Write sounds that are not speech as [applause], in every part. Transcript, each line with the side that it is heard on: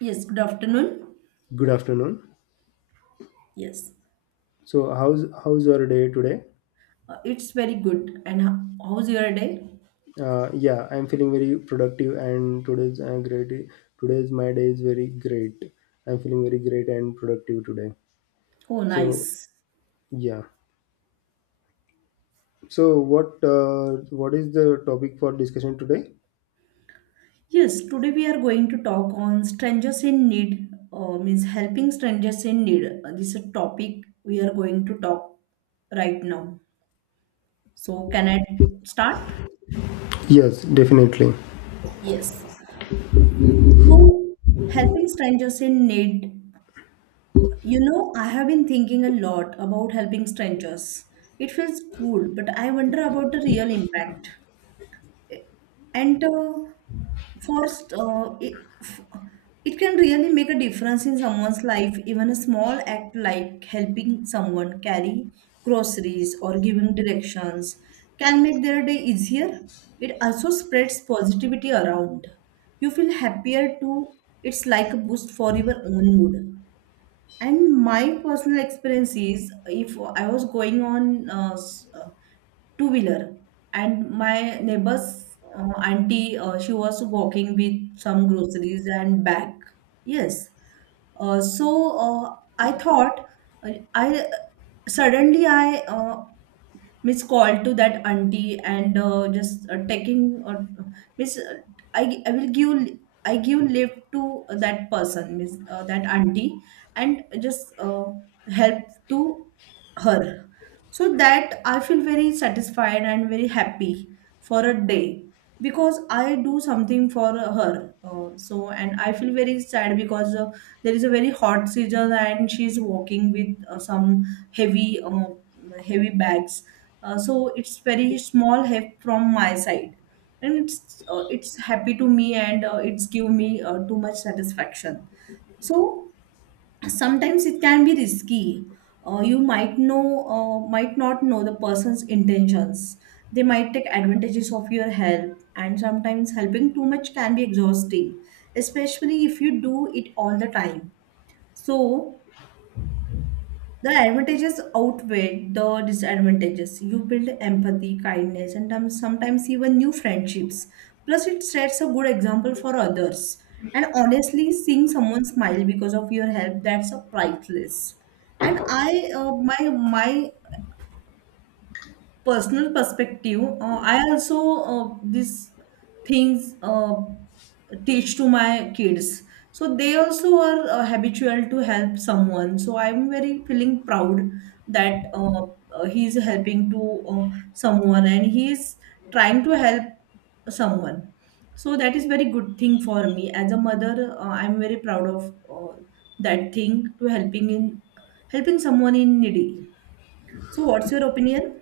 right: Yes, good afternoon.
left: Good afternoon.
right: Yes,
left: So, how's your day today?
right: it's very good. And how's your day?
left: Yeah, I'm feeling very productive, and today's great. Today's my day is very great. I'm feeling very great and productive today.
right: Oh,
left: So,
right: nice.
left: yeah. So, what is the topic for discussion today?
right: Yes, today we are going to talk on strangers in need, means helping strangers in need. This is a topic we are going to talk right now. So, can I start?
left: Yes, definitely.
right: Yes. So, helping strangers in need. I have been thinking a lot about helping strangers. It feels cool, but I wonder about the real impact. And first it, f- it can really make a difference in someone's life, even a small act like helping someone carry groceries or giving directions can make their day easier. It also spreads positivity around. You feel happier too. It's like a boost for your own mood. And my personal experience is, if I was going on two wheeler, and my neighbor's auntie, she was walking with some groceries and bag. Yes. Uh, so uh, i thought uh, i suddenly I miss call to that auntie, and just taking or miss I, I will give . I give lift to that person, miss that auntie, and just help to her, so that I feel very satisfied and very happy for a day, because I do something for her. And I feel very sad, because there is a very hot season, and she is walking with some heavy uh, heavy bags. It's very small help from my side. And it's happy to me, and it's give me too much satisfaction. So sometimes it can be risky. You might not know the person's intentions. They might take advantages of your help, and sometimes helping too much can be exhausting, especially if you do it all the time. So the advantages outweigh the disadvantages. You build empathy, kindness, and sometimes even new friendships. Plus, it sets a good example for others. And honestly, seeing someone smile because of your help, that's a priceless. And my personal perspective, I also these things teach to my kids. So they also are habitual to help someone. So I'm very feeling proud that he's helping to someone, and he is trying to help someone. So that is very good thing for me as a mother. I'm very proud of that thing to helping someone in needy. So what's your opinion?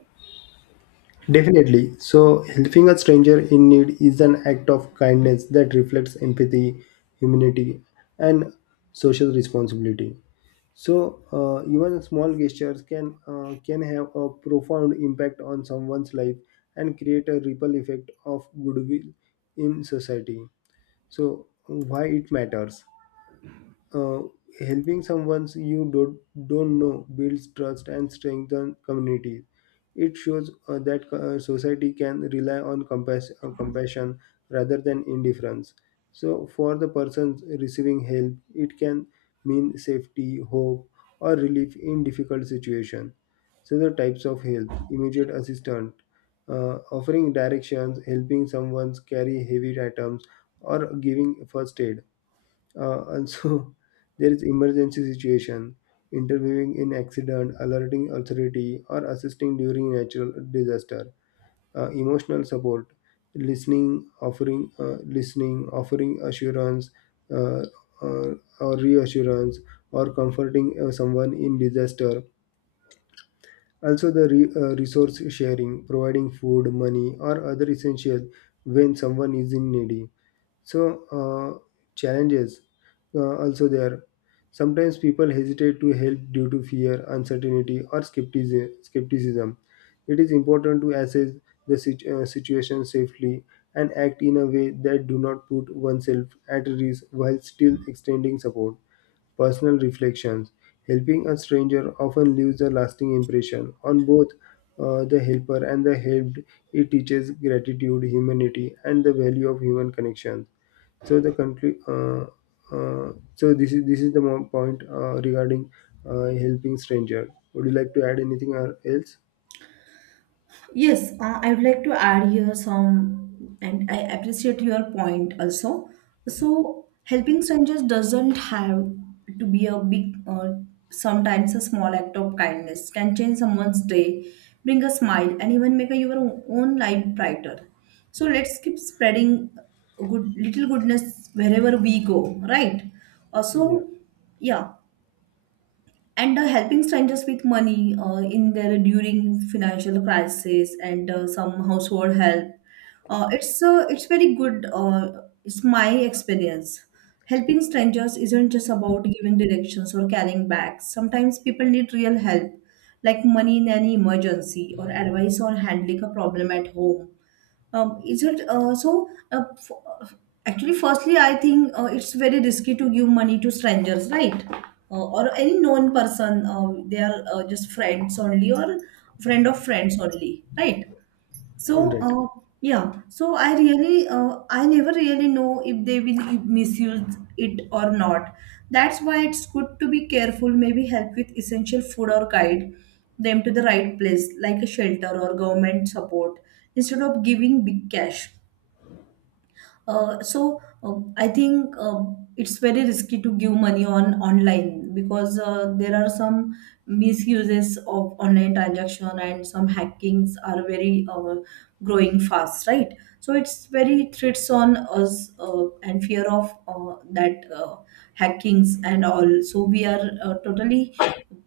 left: Definitely. So, helping a stranger in need is an act of kindness that reflects empathy, humanity, and social responsibility. So, even small gestures can have a profound impact on someone's life and create a ripple effect of goodwill in society. So, why it matters? uh, Helping someone you don't know builds trust and strengthens communities. It shows that society can rely on compassion rather than indifference. So, for the persons receiving help, it can mean safety, hope, or relief in difficult situation. So, the types of help: immediate assistance, offering directions, helping someone carry heavy items, or giving first aid and so [laughs] there is emergency situation, interviewing in accident, alerting authority, or assisting during natural disaster. Emotional support, listening, offering assurance, uh, uh, or reassurance, or comforting someone in disaster. Also, the resource sharing, providing food, money, or other essential when someone is in need. So, challenges also there. Sometimes people hesitate to help due to fear, uncertainty, or skepticism. It is important to assess the situation safely and act in a way that do not put oneself at risk while still extending support personal reflections. Helping a stranger often leaves a lasting impression on both the helper and the helped. It teaches gratitude, humanity, and the value of human connections. So the country, so this is the point regarding helping stranger. Would you like to add anything or else?
right: Yes, I would like to add here some, and I appreciate your point also. So, helping strangers doesn't have to be a big, sometimes a small act of kindness can change someone's day, bring a smile, and even make your own life brighter. So, let's keep spreading good little goodness wherever we go, right?
left: Yeah.
right: Also, yeah, and helping strangers with money in their during financial crisis, and some household help. It's very good. It's my experience. Helping strangers isn't just about giving directions or carrying bags. Sometimes people need real help, like money in an emergency or advice on handling a problem at home. Is it so? Uh, Actually, firstly, I think it's very risky to give money to strangers, right? Or any known person. They are just friends only, or friend of friends only, right?
left: All
right: So,
left: right.
right: yeah, so I never really know if they will misuse it or not. That's why it's good to be careful, maybe help with essential food or guide them to the right place, like a shelter or government support, instead of giving big cash. So I think it's very risky to give money on online, because there are some misuses of online transaction, and some hackings are very growing fast, right? So it's very threats on us, and fear of that hackings and all. So we are totally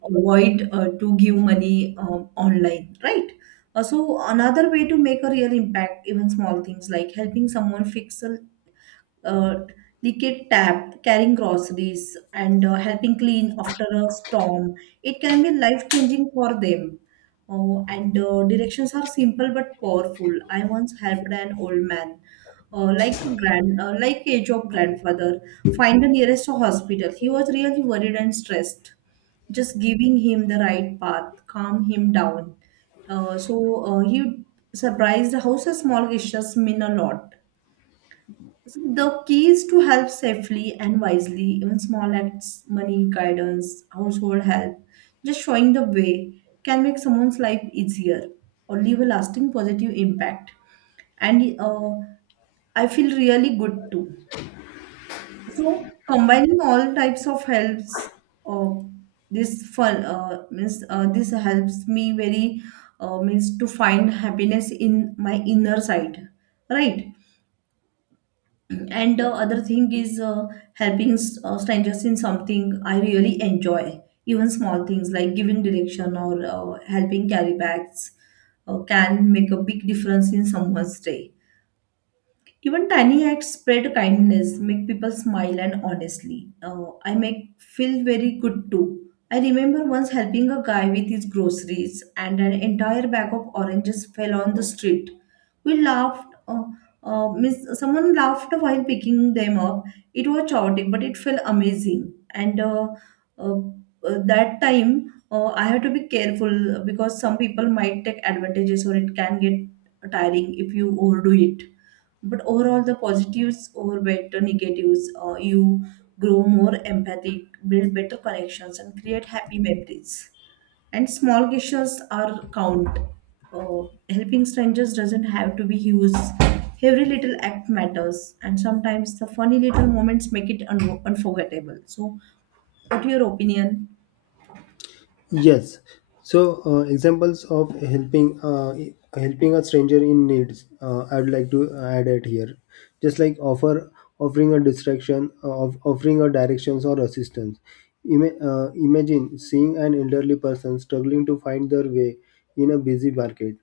right: avoid to give money online, right? So another way to make a real impact, even small things like helping someone fix a uh, liquid tap, carrying groceries, and helping clean after a storm. It can be life changing for them. Oh, and directions are simple but powerful. I once helped an old man, like a like age of grandfather, find the nearest hospital. He was really worried and stressed. Just giving him the right path, calm him down. He surprised how such small gestures mean a lot. So, the keys to help safely and wisely, even small acts, money, guidance, household help, just showing the way, can make someone's life easier or leave a lasting positive impact. And I feel really good too. So combining all types of helps, uh, this fun means this helps me very means to find happiness in my inner side, right? And other thing is helping strangers in something I really enjoy. Even small things like giving direction or helping carry bags can make a big difference in someone's day. Even tiny acts spread kindness, make people smile, and honestly, I make feel very good too. I remember once helping a guy with his groceries, and an entire bag of oranges fell on the street. We laughed. Someone laughed while picking them up. It was chaotic, but it felt amazing. And uh, that time, I have to be careful, because some people might take advantages, or it can get tiring if you overdo it. But overall the positives overweight the negatives. You grow more empathic, build better connections, and create happy memories. And small gestures are count. uh, Helping strangers doesn't have to be huge. Every little act matters, and sometimes the funny little moments make it unforgettable. So what your opinion?
left: Yes. So examples of helping a stranger in needs. I would like to add it here, just like offering a distraction, of offering a directions or assistance. Imagine seeing an elderly person struggling to find their way in a busy market.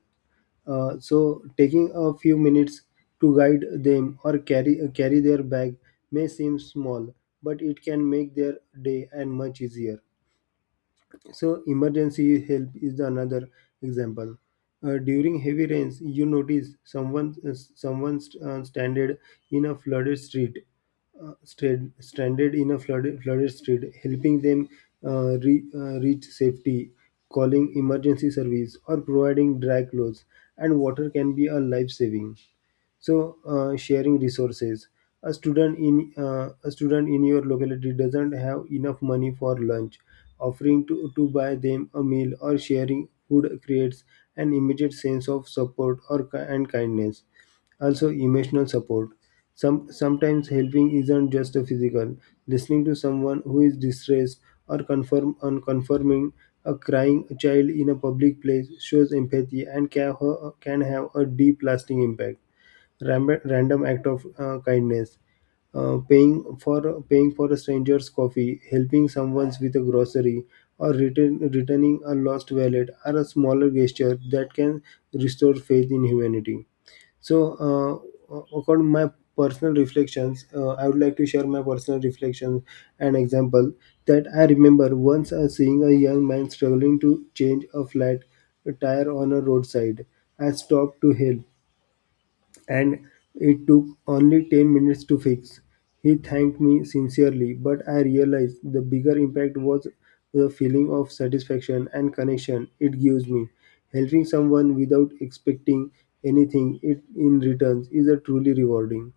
left: So taking a few minutes to guide them or carry their bag may seem small, but it can make their day and much easier. So emergency help is another example. During heavy rains, you notice someone stranded in a flooded street, stranded in a flooded street, helping them reach safety, calling emergency service, or providing dry clothes and water can be a life saving. So sharing resources, a student in your locality doesn't have enough money for lunch, offering to buy them a meal or sharing food creates an immediate sense of support or ki- and kindness also, emotional support. Sometimes helping isn't just a physical, listening to someone who is distressed or confirm unconfirming a crying child in a public place shows empathy and can have a deep lasting impact. Random act of kindness, paying for a stranger's coffee, helping someone with a grocery or returning a lost wallet are a smaller gesture that can restore faith in humanity. So according to my personal reflections, I would like to share my personal reflections and example, that I remember once seeing a young man struggling to change a flat tire on a roadside. I stopped to help, and it took only 10 minutes to fix. He thanked me sincerely, but I realized the bigger impact was the feeling of satisfaction and connection it gives me. Helping someone without expecting anything it in returns is a truly rewarding.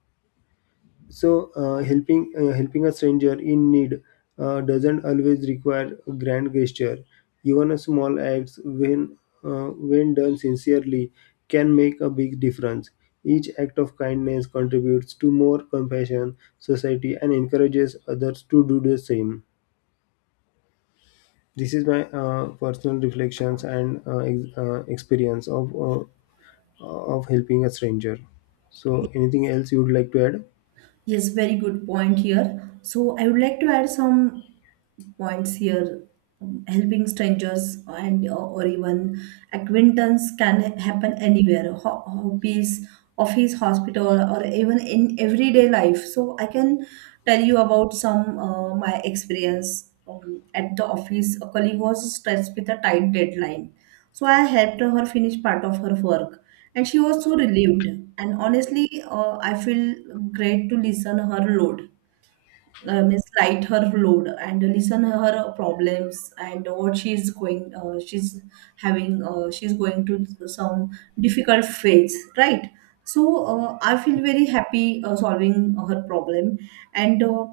left: So, helping a stranger in need doesn't always require a grand gesture. Even a small act, when done sincerely, can make a big difference. Each act of kindness contributes to more compassion, society, and encourages others to do the same. This is my personal reflections and experience of helping a stranger. So, anything else you would like to add?
right: Yes, very good point here. So I would like to add some points here. Helping strangers and or even acquaintance can happen anywhere. Hobbies, office, hospital, or even in everyday life. So I can tell you about some, my experience. um, at the office, a colleague was stressed with a tight deadline. So I helped her finish part of her work, and she was so relieved. And honestly, I feel great to listen her load. Means light her load and listen her problems, and what she's going to some difficult phase, right? So I feel very happy solving her problem. and uh,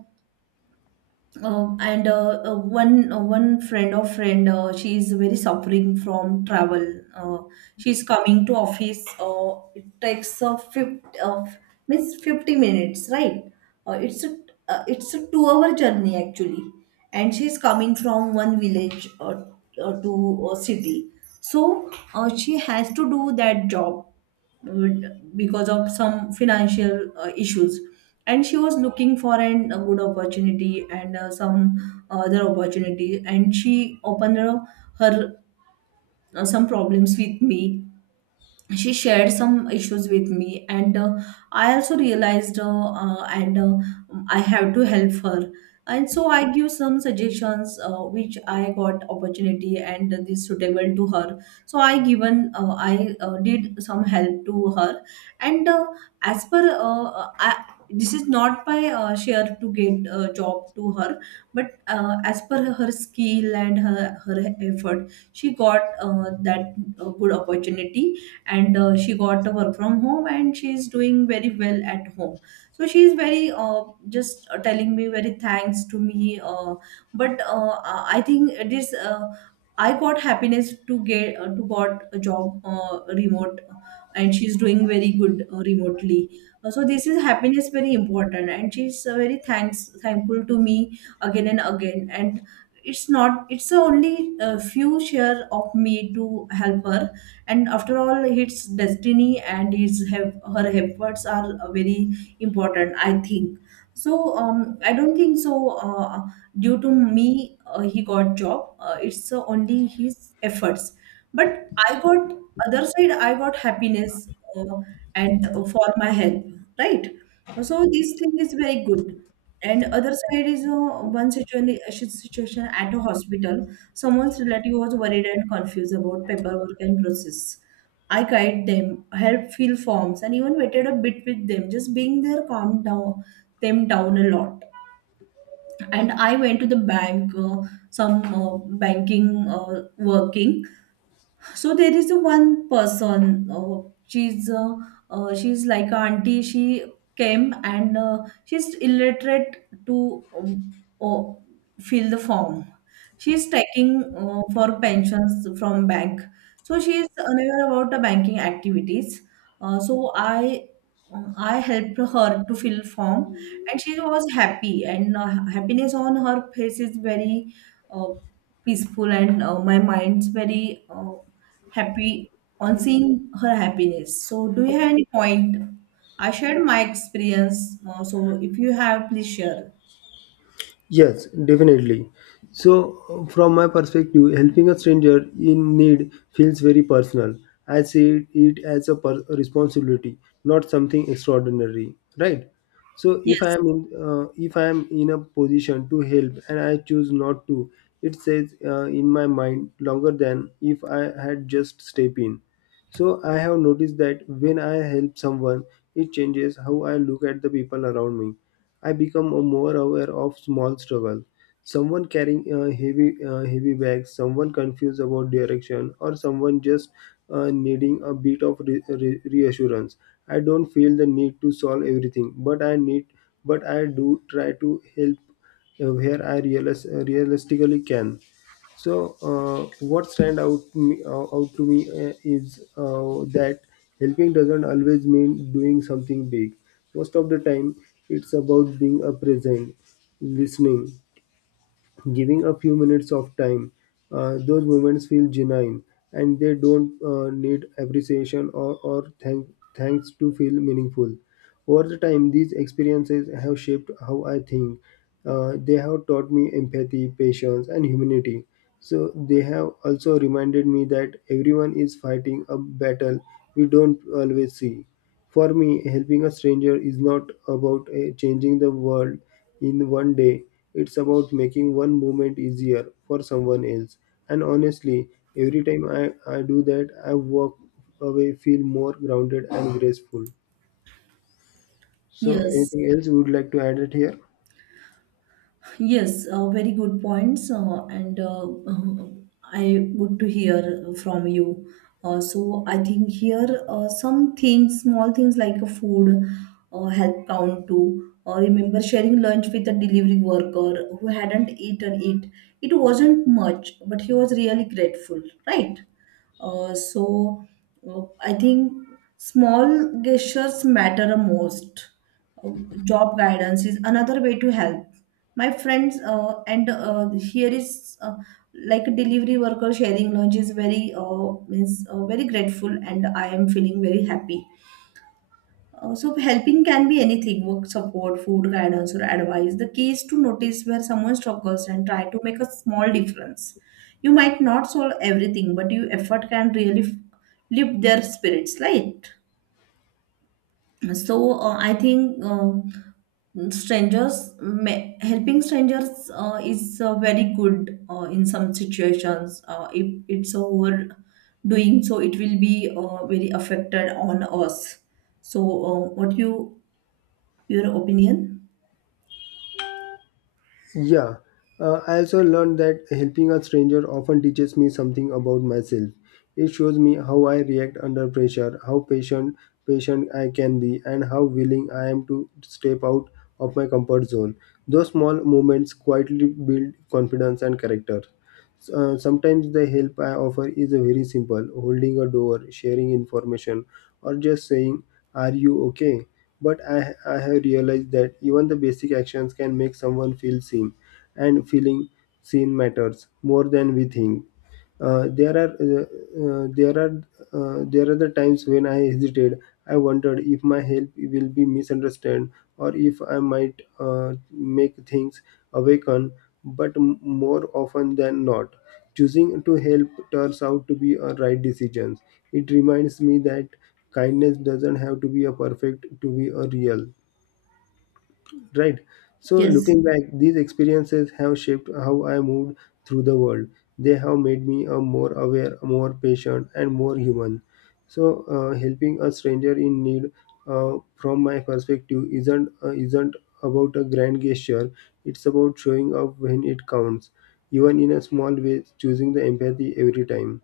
right: um, one friend of friend, she is very suffering from travel. Uh, she's coming to office. It takes 50 means 50 minutes, right? Uh, it's a it's a 2 hour journey actually, and she's coming from one village, to a city. So she has to do that job, because of some financial issues. And she was looking for a good opportunity, and some other opportunity. And she opened her some problems with me. She shared some issues with me, and I also realized and I have to help her. And so I give some suggestions, which I got opportunity, and this suitable to her. So I did some help to her. And as per this is not by share to get a job to her. But as per her skill and her effort, she got that good opportunity. And she got the work from home, and she's doing very well at home. So she's very just telling me very thanks to me. But I think it is, I got happiness to get, to got a job remote. And she's doing very good remotely. So this is happiness very important. And she's very thanks thankful to me again and again. And it's not it's only a few share of me to help her. And after all, it's destiny. And her efforts are very important, I think. So I don't think so. uh, Due to me, he got job. It's only his efforts. But I got, other side, I got happiness, uh, and for my help, right? So this thing is very good. And other side is one situation at a hospital. Someone's relative was worried and confused about paperwork and process. I guided them, helped fill forms, and even waited a bit with them. Just being there calmed down them down a lot. And I went to the bank, some banking working. So there is a one person. She's she's like a auntie. She came and she's illiterate to oh, fill the form. She's taking for pensions from bank. So she is unaware about the banking activities. So I helped her to fill form, and she was happy. And Happiness on her face is very uh, peaceful, and my mind's very happy on seeing her happiness. So, do you have any point? I shared my experience. So, if you have, please share.
left: Yes, definitely. So, from my perspective, helping a stranger in need feels very personal. I see it as a a responsibility, not something extraordinary, right? So,
right: Yes,
left: if I am in a position to help and I choose not to, it says in my mind longer than if I had just step in. So I have noticed that when I help someone, it changes how I look at the people around me. I become a more aware of small struggle. Someone carrying heavy bags, someone confused about direction, or someone just needing a bit of reassurance. I don't feel the need to solve everything, but but I do try to help where I realistically can. So, what stand out to me is that helping doesn't always mean doing something big. Most of the time, it's about being a present, listening, giving a few minutes of time. Those moments feel genuine and they don't need appreciation or thanks to feel meaningful. Over the time, these experiences have shaped how I think. They have taught me empathy, patience, and humanity. So, they have also reminded me that everyone is fighting a battle we don't always see. For me, helping a stranger is not about changing the world, in one day. It's about making one moment easier for someone else. And honestly, every time I do that, I walk away feel more grounded and graceful. So
right: yes,
left: anything else you would like to add it here?
right: yes. Very good points, and [laughs] I good to hear from you. So, I think here some things, small things like a food, help count too. Remember sharing lunch with a delivery worker who hadn't eaten it. It wasn't much, but he was really grateful, right? Uh, so I think small gestures matter the most. Uh, Job guidance is another way to help. My friends, and here is like a delivery worker sharing lunch is very means very grateful, and I am feeling very happy. So helping can be anything, work support, food guidance, or advice. The key is to notice where someone struggles and try to make a small difference. You might not solve everything, but your effort can really lift their spirits, right? I think helping strangers is very good in some situations. If it's over doing so, it will be very affected on us. What you your opinion?
left: Yeah, I also learned that helping a stranger often teaches me something about myself. It shows me how I react under pressure, how patient I can be, and how willing I am to step out of my comfort zone. Those small moments quietly build confidence and character. Sometimes the help I offer is very simple: holding a door, sharing information, or just saying, "Are you okay?" But I have realized that even the basic actions can make someone feel seen, and feeling seen matters more than we think. Uh, there are uh, uh, there are there are the times when I hesitated. I wondered if my help will be misunderstood or if I might make things awaken. But more often than not, choosing to help turns out to be a right decision. It reminds me that kindness doesn't have to be a perfect to be a real, right? So,
right: Yes.
left: looking back, these experiences have shaped how I moved through the world. They have made me a more aware, more patient, and more human. So, helping a stranger in need, from my perspective, isn't about a grand gesture. It's about showing up when it counts, even in a small way, choosing the empathy every time.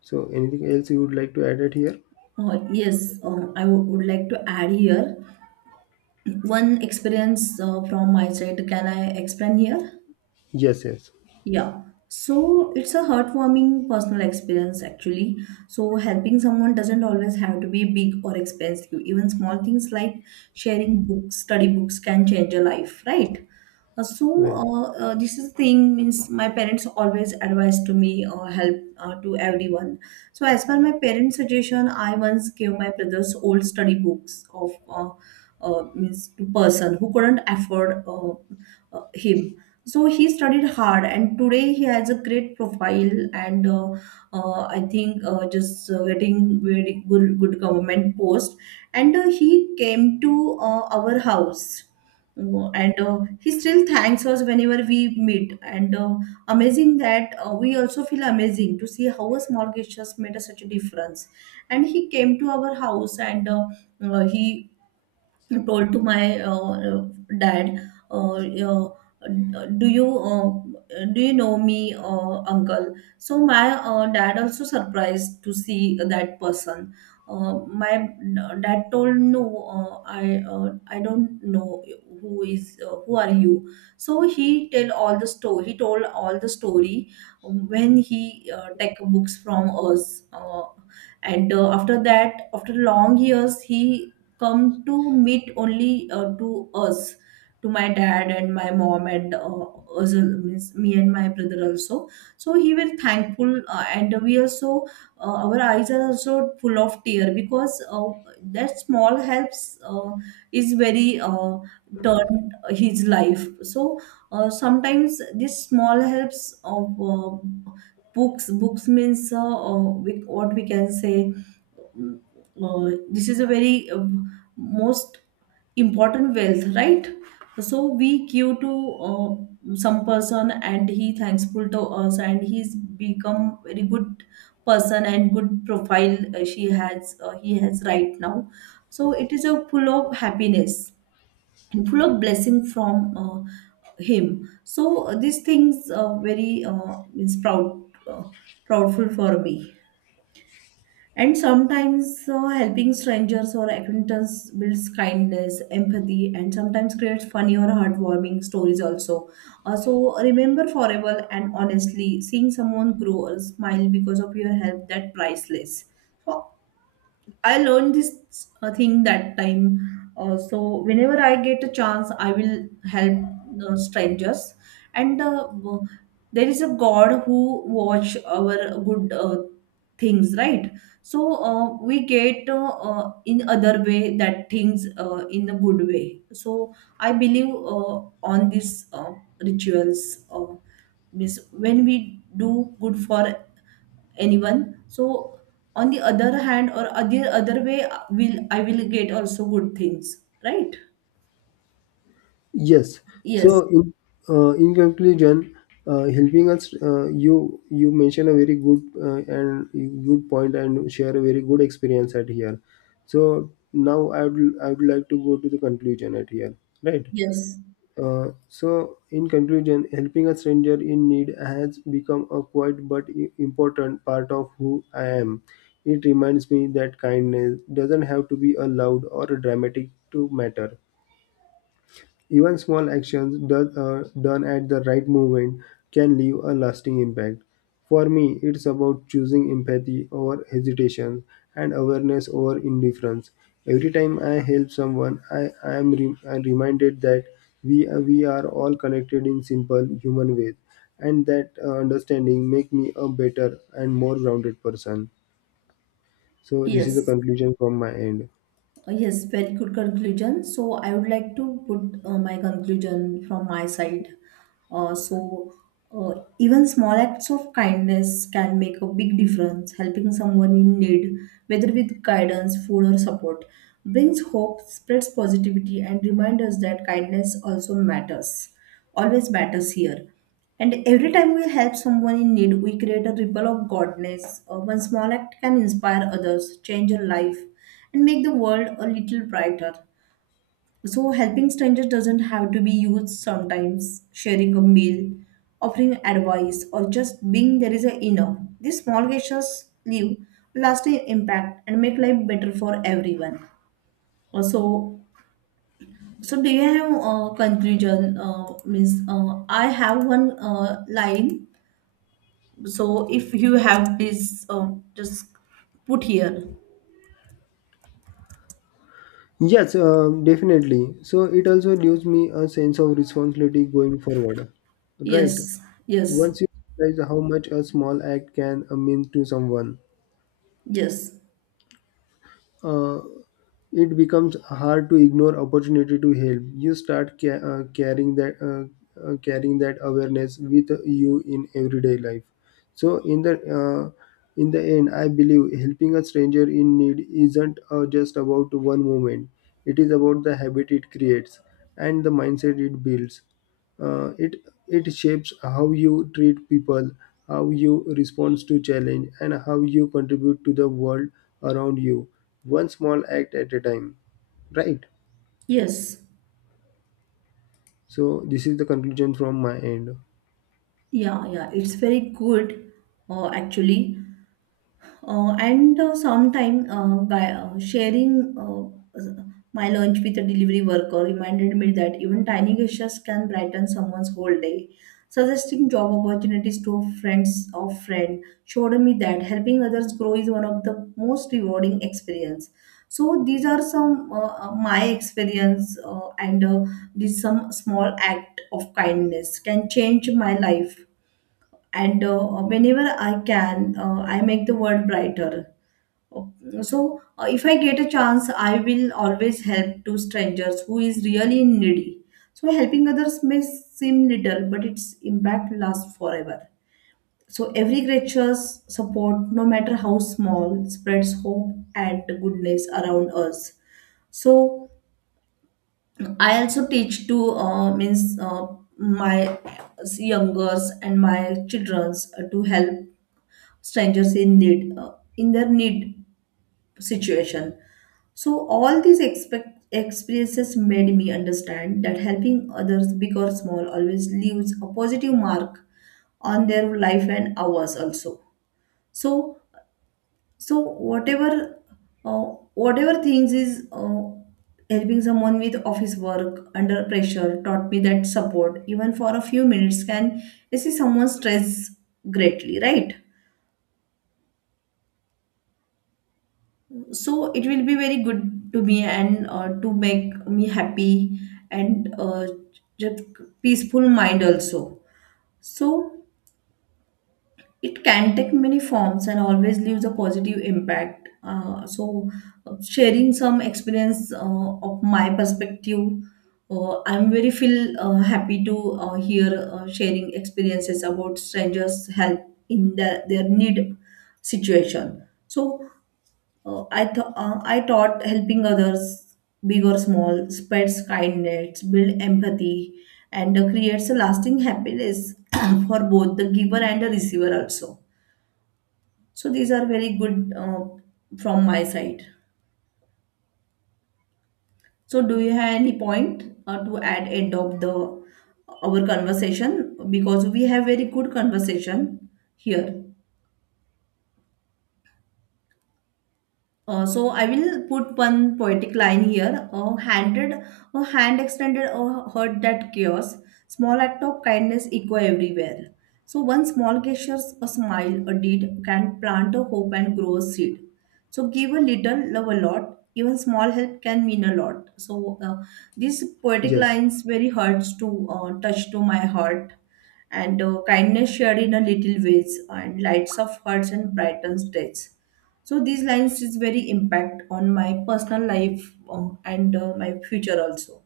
left: So, anything else you would like to add it here?
right: Yes, I would like to add here one experience from my side. Can I explain here?
left: Yes, yes,
right: Yeah. So it's a heartwarming personal experience actually. So helping someone doesn't always have to be big or expensive. Even small things like sharing books, study books can change a life, right?
left: right.
right: This is thing means my parents always advise to me or help to everyone. So as per my parents' suggestion, I once gave my brother's old study books of means to person who couldn't afford him. So he studied hard, and today he has a great profile. And I think just getting very good government post. And He came to our house and he still thanks us whenever we meet, and amazing that we also feel amazing to see how a small gestures made a such a difference, and he came to our house and he told to my dad, do you know me, uncle? So my dad also surprised to see that person. My dad told no, I don't know who is, who are you? So he tell all the story, he told all the story when he take books from us, and after that, after long years he come to meet only to us, to my dad and my mom, and us, means me and my brother also. So he were thankful, and we also, our eyes are also full of tear, because that small helps is very turned his life. So sometimes this small helps of books means, we, what we can say, mm, this is a very most important wealth, right? So we queue to some person and he thankful to us, and he's become very good person and good profile, she has he has right now. So it is a full of happiness and full of blessing from him. So these things are very is proud, uh, proudful for me. And sometimes helping strangers or acquaintances builds kindness, empathy, and sometimes creates funny or heartwarming stories also. So remember forever, and honestly, seeing someone grow or smile because of your help, that priceless. So I learned this thing that time. So whenever I get a chance, I will help the strangers. And uh, w- there is a God who watch our good things, right? We get in other way that things in a good way. So I believe on these rituals. Means when we do good for anyone, so on the other hand or other way, will I will get also good things, right?
left: Yes.
right: Yes,
left: So, in conclusion, helping us, you mentioned a very good and good point and share a very good experience at here. So now I would like to go to the conclusion at here, right?
right: yes,
left: So in conclusion, helping a stranger in need has become a quiet but important part of who I am. It reminds me that kindness doesn't have to be a loud or a dramatic to matter. Even small actions done at the right moment can leave a lasting impact. For me, it's about choosing empathy over hesitation and awareness over indifference. Every time I help someone, I'm reminded that we are all connected in simple human ways, and that understanding make me a better and more grounded person. So this is the
right: yes.
left: conclusion from my end.
right: Yes, very good conclusion. So I would like to put my conclusion from my side. Uh, so Even small acts of kindness can make a big difference. Helping someone in need, whether with guidance, food, or support, brings hope, spreads positivity, and reminds us that kindness also matters. Always matters here. And every time we help someone in need, we create a ripple of godness. One small act can inspire others, change a life, and make the world a little brighter. So, helping strangers doesn't have to be used sometimes, sharing a meal, offering advice, or just being there is enough. These small gestures leave lasting impact and make life better for everyone. Uh, So, so do you have a conclusion? Means I have one line. So if you have, please, just put here.
left: Yes, definitely. So it also gives me a sense of responsibility going forward. Right.
right: Yes, yes,
left: Once you realize how much a small act can mean to someone,
right: yes,
left: uh, it becomes hard to ignore opportunity to help. You start carrying that awareness with you in everyday life. So in the end, I believe helping a stranger in need isn't just about one moment. It is about the habit it creates and the mindset it builds. It it shapes how you treat people, how you respond to challenge, and how you contribute to the world around you, one small act at a time, right?
right: yes.
left: So this is the conclusion from my end.
right: Yeah, yeah, it's very good actually. And sometime by Sharing my lunch with a delivery worker reminded me that even tiny gestures can brighten someone's whole day. Suggesting job opportunities to friends of friend showed me that helping others grow is one of the most rewarding experience. So these are some my experience, and these some small act of kindness can change my life, and whenever I can, I make the world brighter. Oh, so if I get a chance, I will always help to strangers who is really needy. So helping others may seem little, but its impact lasts forever. So every creature's support, no matter how small, spreads hope and goodness around us. So I also teach to means my youngers and my childrens to help strangers in need, in their need situation. So all these expect experiences made me understand that helping others, big or small, always leaves a positive mark on their life and ours also. So, so whatever uh, whatever things is, helping someone with office work under pressure taught me that support, even for a few minutes, can assist someone's stress greatly, right? So it will be very good to me, and to make me happy, and just peaceful mind also. So it can take many forms and always leaves a positive impact. Sharing some experience of my perspective, I'm very feel happy to hear sharing experiences about strangers help in the, their need situation. So I thought, I taught helping others, big or small, spreads kindness, build empathy, and creates a lasting happiness [clears throat] for both the giver and the receiver also. So these are very good, from my side. So do you have any point to add end of the our conversation, because we have very good conversation here. So I will put one poetic line here. A hand extended, a heard that chaos. Small act of kindness echo everywhere. So one small gesture, a smile, a deed can plant a hope and grow a seed. So give a little, love a lot. Even small help can mean a lot. These poetic
left: Yes.
right: lines very hurts to touch to my heart. And Kindness shared in a little ways and lights of hearts and brightens days. So these lines is very impact on my personal life, and my future also.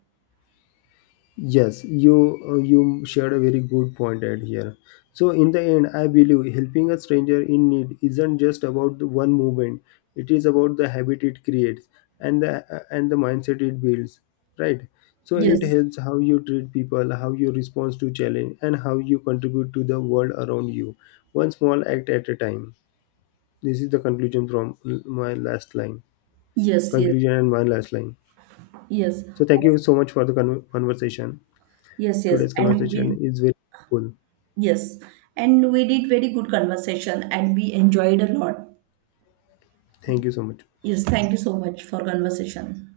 left: Yes, you you shared a very good point at here. So in the end, I believe helping a stranger in need isn't just about the one movement. It is about the habit it creates and the mindset it builds, right? So it
right: Yes,
left: helps how you treat people, how you respond to challenge, and how you contribute to the world around you, one small act at a time. This is the conclusion from my last line.
right: yes, yes,
left: Conclusion and my last line.
right: yes,
left: So thank you so much for the conversation.
right: yes,
left: Today's conversation is very helpful.
right: yes, and we did very good conversation and we enjoyed a lot.
left: Thank you so much.
right: Yes, thank you so much for conversation.